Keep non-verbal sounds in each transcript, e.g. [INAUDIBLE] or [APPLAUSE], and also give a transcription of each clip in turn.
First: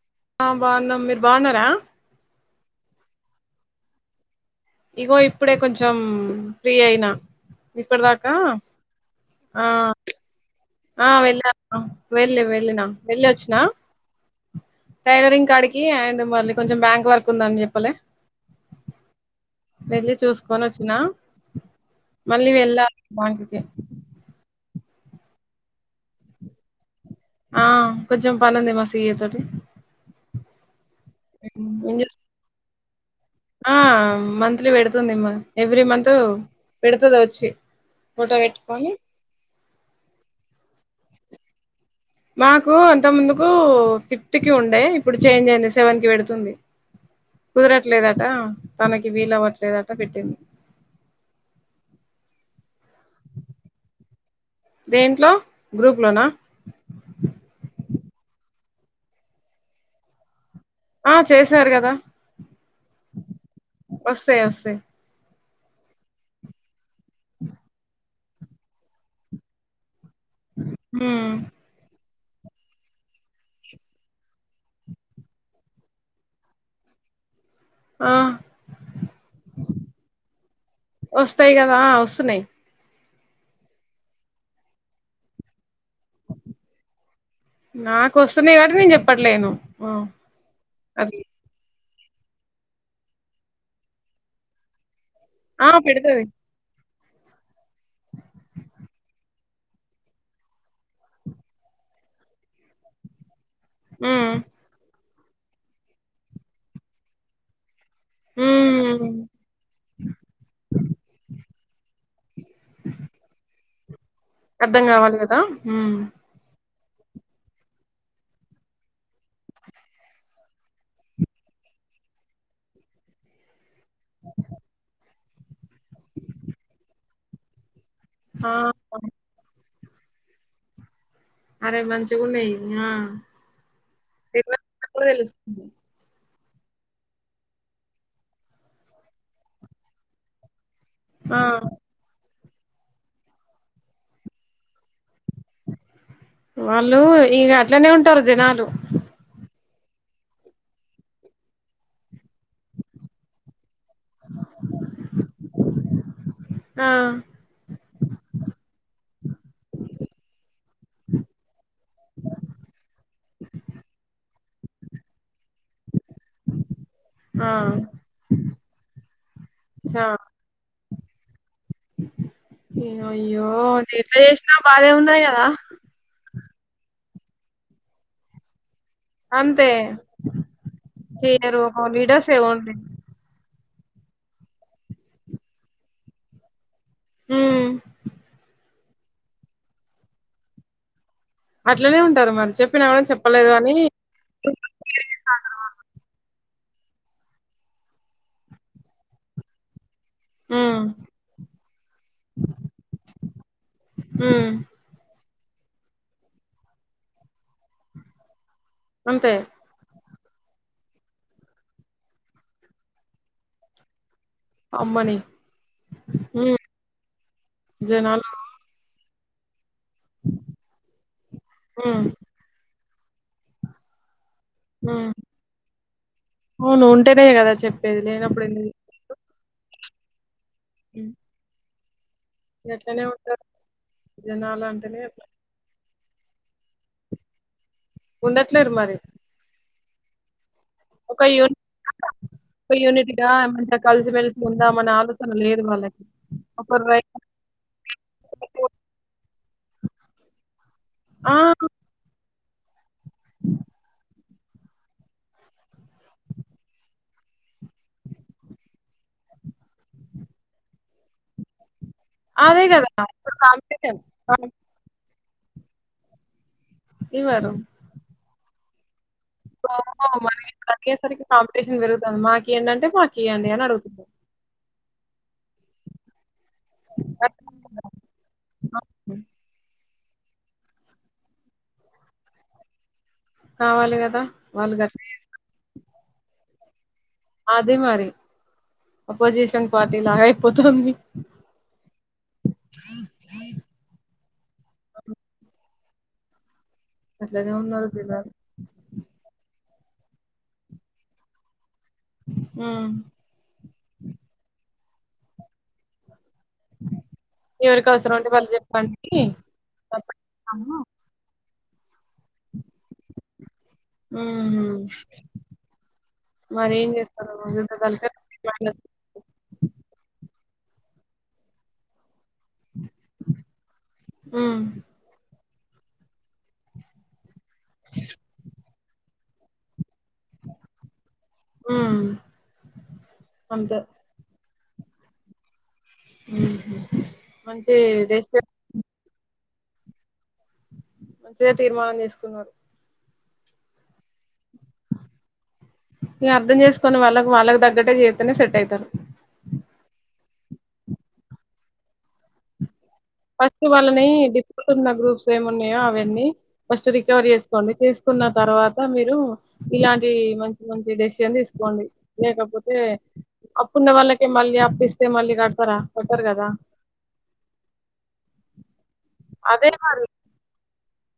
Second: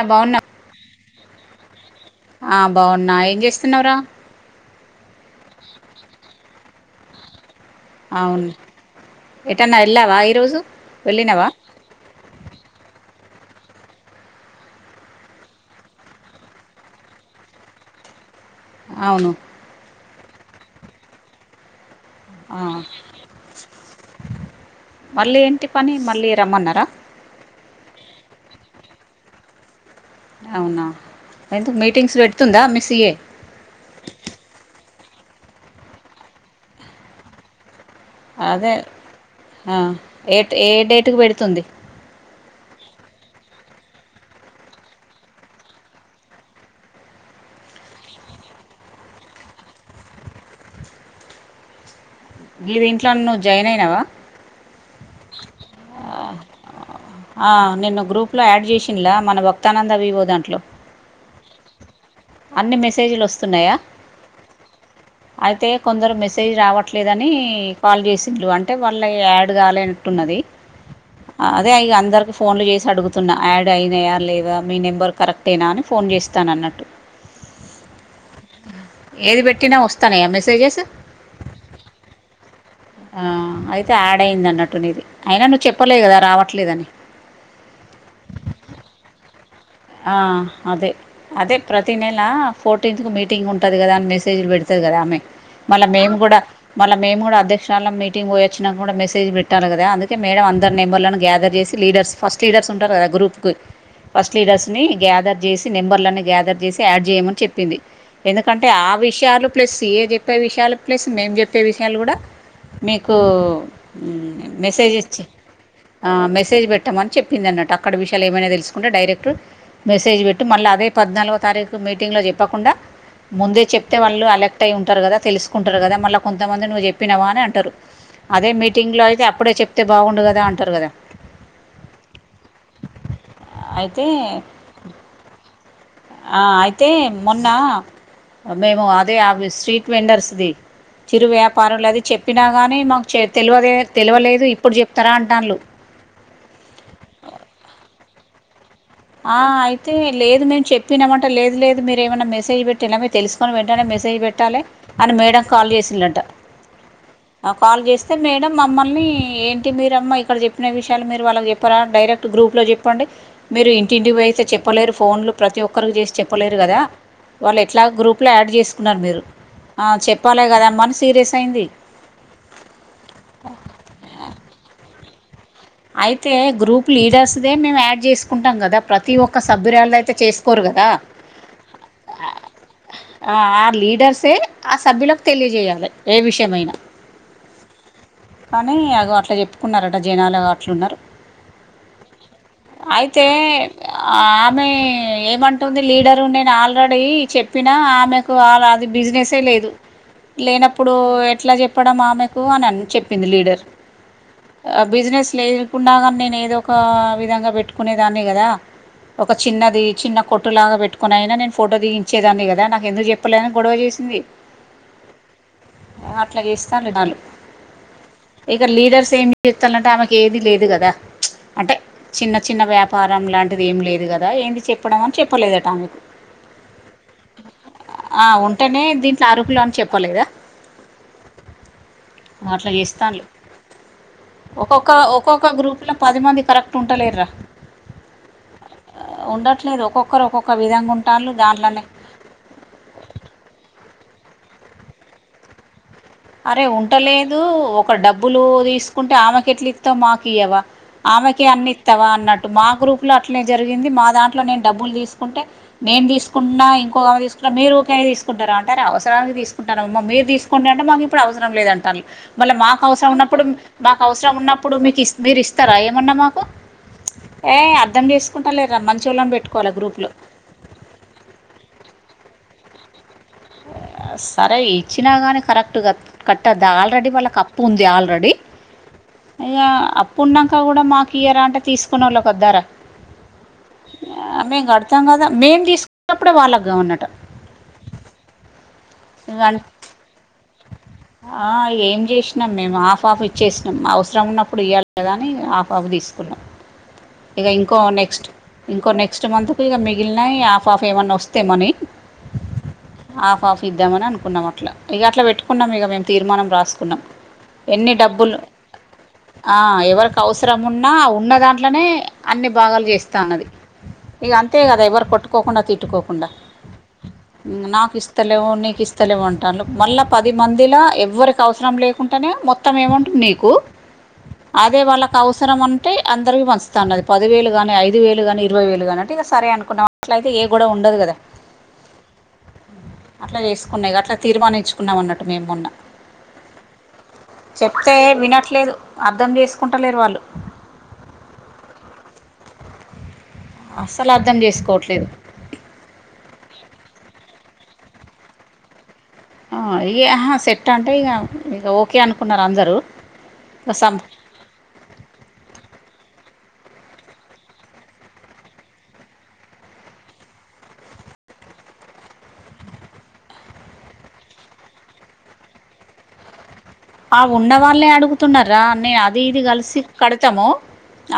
ఆ బన్ బాగున్నా మీరు బాగున్నర ఆ బాగున్నా ఏం చేస్తున్నవ్రా ఇగో ఇప్పుడే కొంచెం ఫ్రీ అయిన ఇప్పటిదాకా ఏటన్న లెల్లవ ఈ రోజు ఆ వెళ్ళా వెళ్ళి వెళ్ళిన వెళ్ళొచ్చిన టైలరింగ్ కాడికి అండ్ మళ్ళీ కొంచెం బ్యాంక్ వర్క్ ఉందని చెప్పలే అవును వెళ్ళి చూసుకొనోచ్చినా ఆ మళ్ళీ ఏంటి పని మళ్ళీ రమ్మన్నరా ఆ కొంచెం పనంది మా సీయే తోటి అవునా ఎందుకు ఏం చేస్ మీటింగ్స్ పెడుతుందా మీ సియే ఆ మంత్లీ పెడుతుంది అమ్మ ఎవ్రీ మంత్ పెడుతుందోచ్చి అదే ఆ ఏ ఏ డేట్కి పెడుతుంది మాకు అంత ముందుకు ఫిఫ్త్కి ఉండే ఇప్పుడు చేంజ్ అయింది సెవెన్కి పెడుతుంది కుదరట్లేదట తనకి వీలవ్వట్లేదట పెట్టింది మీది ఇంట్లో నువ్వు జాయినయినవా దేంట్లో గ్రూప్ లోనా ఆ నిన్న గ్రూప్లో యాడ్ చేసిల్లా మన భక్తానంద వీవో దాంట్లో ఆ చేశారు కదా అన్ని మెసేజీలోస్తున్నయా వస్తాయి వస్తాయి అయితే కొందరు మెసేజ్ రావట్లేదని కాల్ జేసిన్లు అంటే వాళ్ళయాడ్ కాలేనట్ ట్టున్నది హ్మ్ అదే ఇగ అందర్కు ఫోన్లు జేసి అడుగుతున్న యాడ్ అయినయా లేద మీ నెంబర్ కరెక్టెనా అని ఫోన్ జేస్తానన్నట్టు ఆ ఏది పెట్టినా వస్తానయా మెసేజెస్ వస్తయి గదా వస్తున్నయి ఆ అయితే యాడ్ అయిందన్నట్టు నీది అయినా నువ్వు చెప్పలేదు కదా రావట్లేదని నాకొస్తున్నాయి కాబట్టి నేను చెప్పట్లేను ఆ అదే అది అదే ప్రతి నెలా ఫోర్టీన్త్ కు మీటింగ్ ఉంటది కదా అని మెసేజ్ లు పెడుతది కదా ఆమె ఆ మళ్ళ మేము పెడతది కూడా మళ్ళ మేము అద్యక్షహాళ్ళ మీటింగ్ కు పోయి వచ్చినా కూడ మెసజ్ పెట్టాలె కదా అందుకే మేడం అందరు నెంబర్లను గ్యాదర్ చేసి లీడర్స్ ఫస్ట్ లీడర్స్ ఉంటరు కద గ్రూప్ కి హ్మ్ స్లీడర్స్ ని గ్యాదర్ జేసి నెంబర్లన్ని గ్యాదర్ జేసి యాడ్ చేయమని చెప్పింది ఎందుకంటే ఆ హ్మ్ విషయాలు ప్లస్ ఈడ్ చెప్పే విషయాలు ప్లస్ మేము జెప్ ప్పే విషయాలు గూడా మీకూ మ్ అర్థం మెసేజ్ కావాలి ఇచ్చి కదా హ్మ్ ఆ మెసేజ్ పెట్టమని చెప్పిందన్నట్టు అక్కడ విషయాలు ఏమైనా తెలుసుకుంటే డైరెక్ట్ మెసేజ్ పెట్టు మల్ల అదే పద్నాలుగో తారీకు మీటింగ్ లో చెప్పకుండ ముందే చెప్ తే వాళ్ళు అలెక్ట్ అయి ఉంటరు కదా తెలుసుకుంటరు కదా మళ్ళ కొంతమంది నువ్వు చెప్పినవా అని అంటరు ఆ అదే మీటింగ్ లో అయితే అప్పుడే చెప్తే బాగుండు కదా అంటరు కదా అరే మంచిగున్నయి ఇవి ఆ తే తెల్వకుండా కూడా తెలుస్తుంది ఆ అయితే మొన్నా మేము అదే అవి స్ట్రీట్ వెండర్స్ ది చిరు ఆ వ్యాపారులది చెప్పినా గాని మాకు చె తెలువదే తెలవలేదు ఇప్పుడు చెప్తరా అంటాన్లు వాళ్లూ ఇగ అట్లనే ఉంటరు జనాలు ఆ అయితే లేదు మేము చెప్పినమంటె లేదు లేదు మీరేమన్న మెసేజ్ పెట్ ట్టిన్న మీరు తెలుసుకొని వెంటనే మెసేజ్ పెట్టాలి అని మేడం కాల్ చేసిల్లంట ఆ కాల్ జేస్తే మేడం మమ్మల్ని ఏంటి మీరమ్మ ఇక్కడ చెప్పిన విషయాలు మీరు వాళ్ళకి చెప్ ప్తరా డైరెక్ట్ గ్రూప్లో చెప్పండి మీరు ఇంటింటికి ఇట్ల చెప్పలేరు ఫోన్లు ప్రతి ఒక్ ఒక్కరికి చేసి చెప్పలేరు గదా ఆ వాళ్ళు ఎట్లాగొ గ్రూప్ల యాడ్ చేసుకున్నరు మీరు ఆ చెప్పాలె గదమ్మ అని సీరియస్ అయింది ఏమయ్యో ఎట్ల చేసినా బాధే ఉన్నది కదా అయితే గ్రూప్ లీడర్స్ దే మేము యాడ్ జేసుకుంటాం కదా ప్రతి ఒక్క అంతే సభ్యురాల్లయితే చేసుకోరు గదా చెయ్యరు లీడర్స్ ఏ ఓన్లీ ఆ ఆ లీడర్సే ఆ సభ్యులకు తెలియజేయాలి ఏ విషయమైనా ఉమ్ కనీ అగొ అట్లా చెప్పుకున్నరట జనాలు అగో అట్లున్నరు అట్లనే ఉంటరు మరి చెప్పినా గూడ చెప్పలేదు అని ఆమె ఏ ఏమంటుంది లీడరు నేను ఆల్రెడీ చెప్పినా ఆమె కు ఆల అది బిజినెసే లేదు ఉమ్ లేనప్పుడూ ఎట్ల చెప్పడం ఆమెకు అని అని చెప్పింది లీడర్ ఉమ్ ఆ బిజినెస్ లేకున్నా గానీ నేను ఏదో ఒక విధంగా పెట్టుకునేదాన్ని కదా ఒక అంతే చిన్నది చిన్న కొట్టు లాగ పెట్టుకొని అయినా నేను ఫోటో దిగి ఇచేదాన్ని కదా నాకు ఎందుకు చెప్పలేదని గొడవ చేసింది అమ్మనీ అట్లా ఉమ్ చేస్తాను జనాలు జనాలు ఇక లీడర్స్ ఏమి చెస్తాలంటే ఆమెకి ఏది లేదు కదా అంటే ఉమ్ చిన్న చిన్న వ్యాపారం లాంటిది ఏం లేదు కదా ఏం చేపడమా ఉమ్ చెప్పలేదట ఆమెకు అవును ఉంటేనే కదా చెప్పేది ఆ లేనప్పుడు ఎందుకు ఉంటనే థిన్ సరూలో అన్ చెప్పలేదా ఉమ్ అట్ల గట్లనే చేస్తాన్లు ఉంటారు జనాలు ఒక్కొక్క అంటేనే అట్లా ఒక్కొక్క గ్రూప్ల పదిమంది కరెక్ట్ ఉంటలేరుర ఉండట్లేరు మరి ఉండట్లేదు ఒక్కొక్కరు ఒక్కొక్క విధంగు ఒక యూ యూనిట్గా ఏమంత కలిసిమెలిసి ఉందామని ఆలోచన లేదు వాళ్ళకి అరే ఒకరు రైట్ ఉంటలేదు ఒక డబ్బులు తీసుకుంటే ఆమెకెట్లు ఇత్తవు మాకియవా ఆమెకే ఆ అన్ని ఇత్తవ అన్నట్టు మా గ్రూప్ లో అట్లనే జరిగింది మా దాంట్లో నేను డబ్బులు తీసుకుంటే నేను తీసుకున్నా ఇంకోక తీసుకున్నా మీరు ఊకే తీసుకుంటారా అంటార అవసరా తీసుకుంటారా అమ్మ మీరు తీసుకుండి అంటే మాకిప్ ప్పుడు అవసరం లేదంటాళ్ళు మళ్ళీ అదే మాకు కదా అవసరం ఇప్పుడు ఉన్నప్పుడు కాంపిటీషన్ మాకు అవసరం ఉన్నప్పుడు అప్పుడు మీకు ఇ మీరు ఇస్తారా ఏమన్నా మాకు ఇవ్వరు ఏ అర్థం చేసుకుంటలేర మ్మచోళని పెట్టుకు ఓహో మరి తడిగేసరికి కాంపిటీషన్ పెరుగుతుంది మాక ఏంటంటే మాకు సరే ఇచ్చినా కానీ కరెక్ట్గా కట్టది ఆల్రెడీ వాళ్ళ అప్పు ఉంది ఆల్రెడీ అయ్యా అప్పున్నాక కూడా మాకియరా అంటె తీసుకునే వాళ్ళు కొద్దారా కావాలి కదా వాళ్ళు గట్ కడతాం కదా మేము తీసుకున్నప్పుడే వాళ్ళక్గావల్న్నట అదే మరి అపోజిషన్ పార్టీ లాగ అయిపోతుంది ఆ ఏం చేసినాం మేము హాఫ్ ఆఫ్ ఇచ్చేసినాం అవసరం ఉన్నప్పుడు ఇయలి కదా అని హాఫ్ ఆఫ్ తీసుకున్నాం ఇక అట్లనే ఇంకో ఉన్నారు నెక్స్ట్ జనాలు ఇంకో నెక్స్ట్ మంత్కి ఇగ మిగిలినయి ఆఫ్ ఆఫ్ ఏమైన్నా వస్తే మనీ ఆ ఆఫ్ ఆఫ్ ఇద్దామని అనుకున్నాం అట్లా ఇక అట్లా పెట్టుకున్నాం ఇక మే తీర్మానం రాస్ సుకున్నాం ఎవరికి ఎన్ని అవసరం ఉంటే డబ్బులు వాళ్ళు చెప్పండి ఆ ఎవరికి తప్పకుండా. అవసరమున్నా ఉన్న దాంట్లనే అన్ని భాగాలు చేస్తన్నది ఇక అంతే ఉమ్ కదా ఎవరు కొట్టుకోకుండా తిట్టుకోకుండా మరి ఏం చేస్తారు యుద్ధ నాకు ఇష్ తలకాయ స్తలే మైనస్. నీకు ఇస్తలే ఉంటాలు మళ్ళీ పది మందిలో ఎవ్వరికి అవసరం లేకుంటనే మొత్ తనెంటుందినీకు ఉమ్ అదే వాళ అవస టే అందరికి పంచుతా అన్నది పదివేలు కానీ ఐదు వేలు కానీ ఇరవై వేలు కాని అం ఇగ సరే అనుకున్నాం అట్లయితే ఏ గొడవ ఉండదు కదా ఉమ్ అట్ల అంతే చేసుకున్నాయి అట్లా తీర్మానిచ్చుకున్నమన్నట్టు మేము మొన్న ఉహు మంచి చెప్తే రెస్ట్ వినట్లేదు అర్థం చేసుకుంటలేరు వాళ్ళు మంచిగా తీర్మానం చేసుకున్నరు అసలర్ధం చేసుకోవట్లేదు ఇగర్థం చేసుకుని వాళ్ళ వాళ్ళకు తగ్గటే చేస్తనే సెటయితరు ఆ ఇగ సెట్ అంటే ఇగ ఓకే అనుకున్నరు అందరూ ఫస్ట్ ఇగ సం వాళ్ళని డిఫెంట్ ఉన్న గ్రూప్స్ ఏమి ఉన్నయో అవన్నీ ఫస్ట్ రికవరీ చేసుకోండి చేసుకున్న తర్వాత మీరు ఇలాంటి మంచి మంచి డెసిషన్ తీసుకోండి లేకపోతే అప్పున్న వాళ్ళకే మళ్ళీ అప్పిస్తే మళ్ళీ కడతరా కట్టరు కదా ఆ ఉన్న వాళ్ళే అడుగుతున్నరా నేను అది ఇది అదే కలిసి మరి కడతాము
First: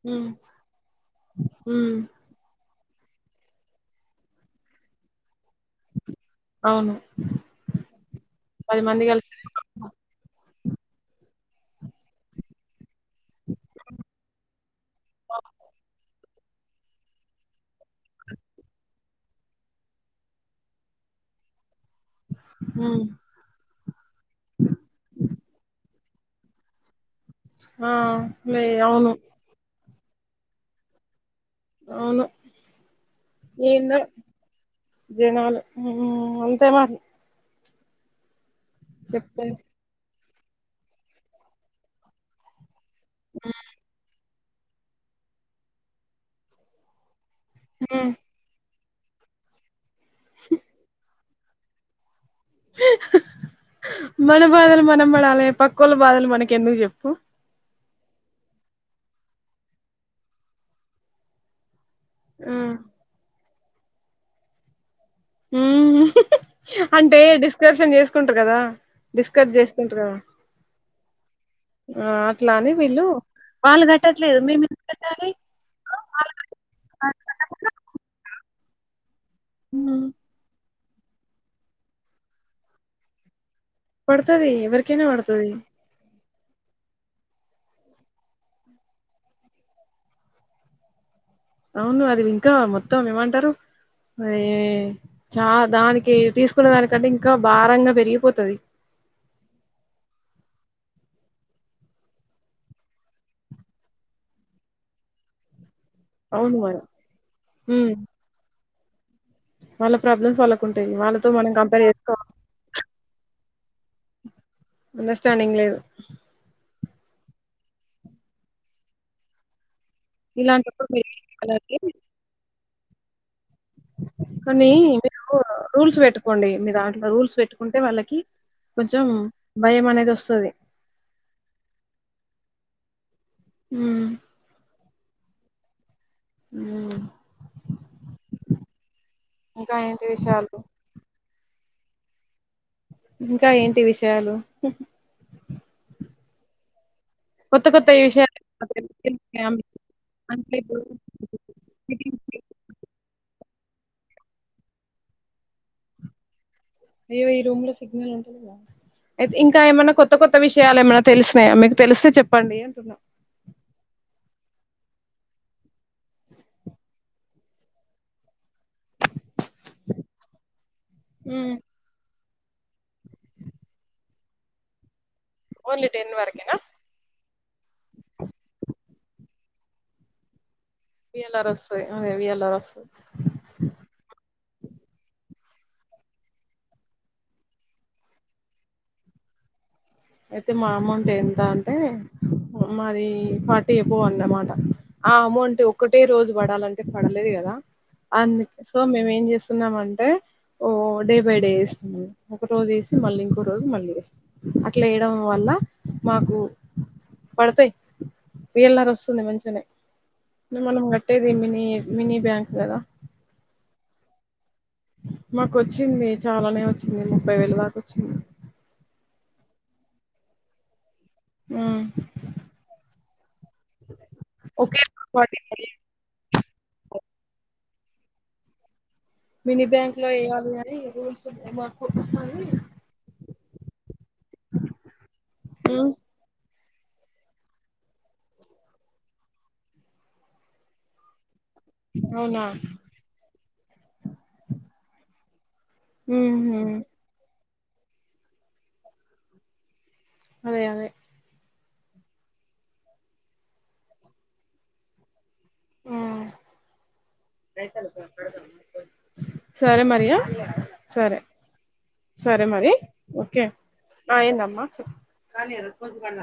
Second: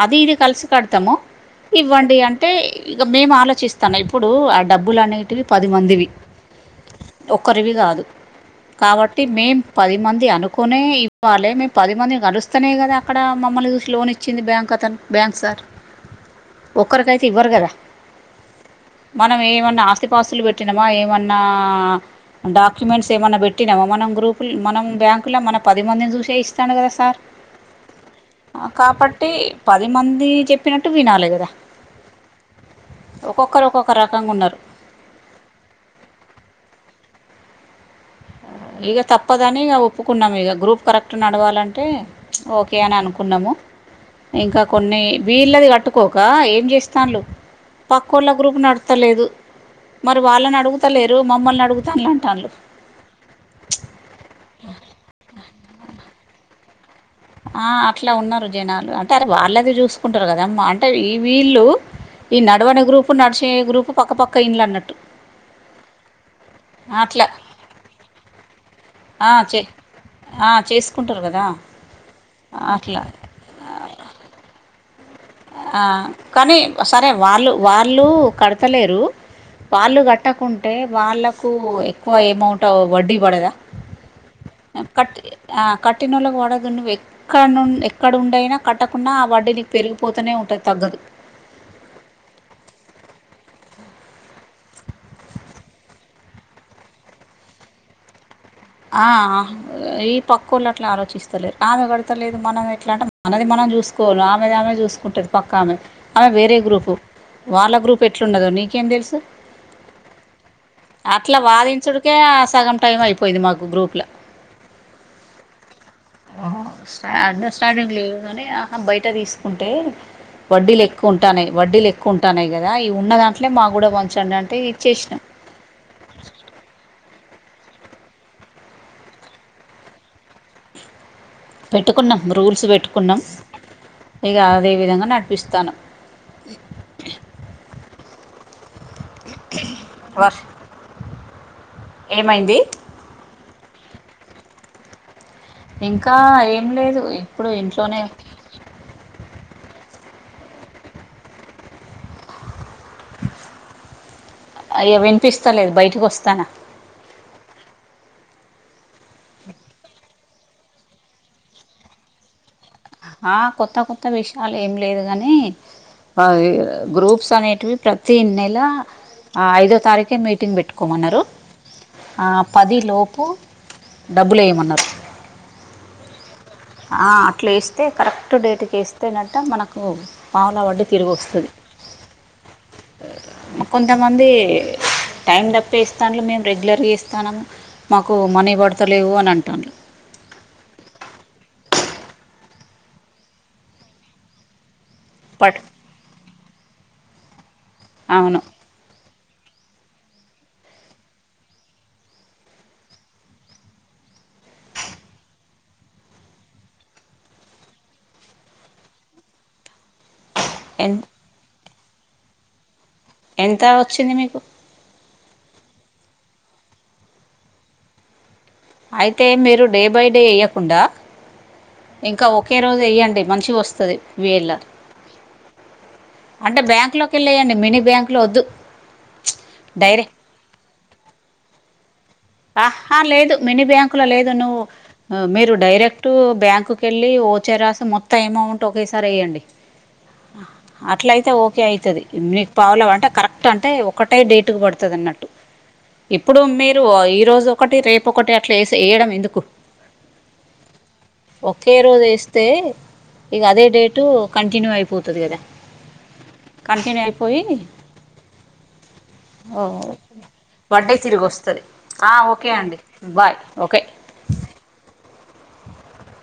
అది ఉమ్ ఇది కలిసి కడతాము ఉమ్ ఇవ్వండి అంటే అంటే ఇ మేము ఆలోచిస్తాను ఇప్పుడు ఆ డబ్బులు అనేవి [UNINTELLIGIBLE] పదిమందివి అవును ఒకరివి కాదు పది మంది కాబట్టి కలిసి మేం పది మంది అనుకునే ఇవ్వాలి మేము పది మందినీ కలస్తూనే కదా ఇక్కడ మమ్మల్ని చూసి లోన్ ఇచ్చింది బ్యాంక్ అతను బ్యాంక్ సార్ ఒక్కరికైతే ఇవ్వరు కదా మనం ఏమన్నా ఆస్తిపాస్తులు పెట్టినామా ఏమన్నా ఉమ్ డాక్యుమెంట్స్ ఏమన్నా పెట్టినామ మనం గ్రూపు మనం బ్యాంక్ [UNINTELLIGIBLE] మన పది మందిని చూసే ఇస్తాను కదా సార్ ఆ మే అవును కాబట్టి పది మంది చెప్పినట్టు వినాలి కదా అవును ఒక్కొక్కరు ఒక్కొక్క ఏందో రకంగా ఉన్నారు జనాలు హ్మ్ అంతే మరి ఇక చెప్తే తప్పదని ఇక ఒప్పుకున్నాం ఇక గ్రూప్ కరెక్ట్ నడవాలంటే ఓకే అని అనుకున్నాము ఇంకా కొన్ని వీళ్ళది కట్టుకోక ఏం చేస్తాండ్లు ఉమ్ పక్క వాళ్ళ గ్రూప్ నడతలేదు మరి వాళ్ళని అడుగుతలేరు మమ్మల్ని అడుగుతాను అంట వాళు మన బాధలు మనం పడాలి పకోళ్ళ బాధలు మనకి ఎందుకు చెప్పు ఆ అట్లా ఉన్నారు జనాలు అంటే అది వాళ్ళది చూసుకుంటారు కదా అమ్మా అంటే ఈ వీళ్ళు ఈ నడవని గ్రూపు నడిచే గ్రూపు పక్కపక్కన ఇండ్లు అన్నట్టు ఉ అంటే అట్లా డిస్కషన్ చేసుకుంటారు కదా ఆ డిస్కస్ చే చేసుకుంటారు కద ఆ చేసుకుంటారు కదా ఆ అట్లా అని వీళ్ళు వాళ్ళు కట్టట్లేదు మేము ఎందుకు కట్టాలి ఆ కానీ సరే వాళ్ళు వాళ్ళు కడతలేరు వాళ్ళు మ్మ్ కట్ట కట్టకుంటే వాళ్ళలకు ఎక్కువ ఏమౌంట్ వడ్డీ పడదా పడుతది ఎవరికైనా కట్ పడుతది ఆ కట్ కట్టినోళ్లకు అడగ నువ్వు ఎక్కడ నుం ఎక్కడ ఉండైనా కట్టకుండా ఆ వడ్డీని పెరుగు పోతనే ఉంటంది తగ్గదు అవును అది ఇంకా మొత్తం ఏమంటారు అరే చా దానికి తీసుకున్న దానికంటే ఇంకా భారంగా పెరిగిపోతది ఆ ఈ పక్క వాళ్ళ అట్లా ఆలోచిస్తలేరు ఆమె కడతలేదు మనం ఎట్లా అంటే మనది మనం చూస్ కోను ఆమెది ఆమె చూసుకుంటది పక్కామె అమె వేరే అవును మరి గ్రూపు వాళ్ళ మ్మ్ గ్రూప్ ఎట్లుండదో నీకేం తెలుసు వాళ్ళ ప్రాబ్లమ్స్ వాళ్ళకు ఉంటాయి వాళ్ళతో అట్లా మనం కంపేర్ వాదించుడికే చేసుకో సగం టైం అయిపో పోయిది మాకు గ్రూలో అండర్స్టాండింగ్ లేదు హ స్ట అండర్స్టాండింగ్ లేదు కాని ఆహ బయట తీసుకుంటే వడ్డీలు ఇలాంటప్పుడు ఎక్కువ మీరు ఏం ఉంటాన్నాయి వడ్డీలు చేయాలంటే ఎక్కువ ఉంటాన్నాయి కదా ఈవి ఉన్న దాంట్లో మాకు కూడా మంచి కోని మీరు రూల్స్ పెట్టుకోండి మీరు దాంట్లో రూల్స్ పెట్టుకుంటే వాళ్ళకి కొంచెం భయం అనేది వస్తది పెట్టుకున్నాం రూల్స్ పెట్టుకున్నాం ఉమ్ ఇక అదే విధంగా నడిపిస్తానం హ్మ్ ఇంకా ఏంటి విషయాలు ఏమైంది ఇంకా ఏంటి విషయాలు ఇంకా ఏం లేదు ఇప్పుడు కొత్త కొత్త ఇంట్లోనే [UNINTELLIGIBLE] అయ వినిపిస్తా లేదు బయటికి వస్తానా అయ్యో ఈ రూమ్ లో సిగ్నల్ ఉంటలేదు అయితే ఇంకా ఏమైన్నా కొత్త కొత్త విషయాలు ఏమైన్నా తెలిసినాయా మీకు తెలిస్తే చెప్పండి అంటున్నా ఆ కొత్త కొత్త విషయాలు ఏం లేదు గాని అవి గ్రూప్స్ అనేటివి ప్రతి నెల ఐదో తారీఖే మీటింగ్ పెట్టుకోమన్నరు ఉ ఆ పది లోపు డబ్బులు ఏయమన్నారు ఓన్లీ టెన్ వరకేనా ఆ అట్లా వేస్తే కరెక్ట్ డేట్కి వేస్తేనట మనకు పాములు వడ్డీ తిరిగి వి ఎల్ వస్తది రస్ అదే వి ఎల్ ఆ రస్ కొంతమంది టైం తప్పే ఇస్తాంన్లు మేము రెగ్యులర్గా ఇస్తానము. మాకు మనీ పడతలేవు అని అంటున్లు అయితే మా అమౌంట్ ఎంత అంటే మది ఫార్టీ ఏబౌ అన్నమాట ఆ బట్ అమౌంట్ ఒకటే రోజు పడాలంటే పడలేదు కదా అంద్ అవును సో మేము ఏం చేస్తున్నామంటే ఓ డే బై డే ఒక రోజు వేసి మళ్ళీ ఇంకో రోజు మళ్ళీస్తాం అట్లా ఏయడం వల్ల మాకు పడతాయి వీళనారు వస్తుంది మంచిగానే మనం ఎన్ గట్టేది మినీ మినీ బ్యాంక్ కదా ఎంత వచ్చింది మీకు మాకు వచ్చింది చాలానే వచ్చింది ముప్పై వేల దాకా వచ్చింది. అయితే మీరు డే బై డే ఏయ్యకుండా ఇంకా ఒకే రోజు ఏయ్యండి మంచిగా వస్తది వేళ కోటి ఇల్ అంటే బ్యాంకులోకి వెల్లేయండి మినీ బ్యాంకులో వద్దు మిని బ్యాంక్ లో డైరెక్ట్ ఏయ్యాలి అని రూల్స్ ఉంటాయి వర్క్ ఆహా లేదు మినీ బ్యాంకుల లేదు నువ్వు మీరు డైరెక్ట్ బ్యాంకు కెళ్ళి ఓ చరాసి మొత్తం అమౌంట్ ఒకేసారి ఏయండి అట్ల అయితే ఓకే అయ్ తది అవునా మీకు పావల అంటే కరెక్ట్ అంటే ఒకటే డేటుకు పడుతుంది అన్నట్టు ఇప్పుడు మీరు ఈరోజు ఒకటి రేపు ఒకటి అట్లా ఎస్ ఏయడం ఎందుకు అదే అదే ఒకే రోజు ఏస్తే ఇగ అదే డేటు కంటిన్యూ అయిపోతది కదా ఆ కంటిన్యూ అయిపోయి ఓ సరే మరియా వడ్డే సరే తిరిగి వస్తది ఓకే అండి బాయ్ ఓకే ఆ ఇందమ్మ చెప్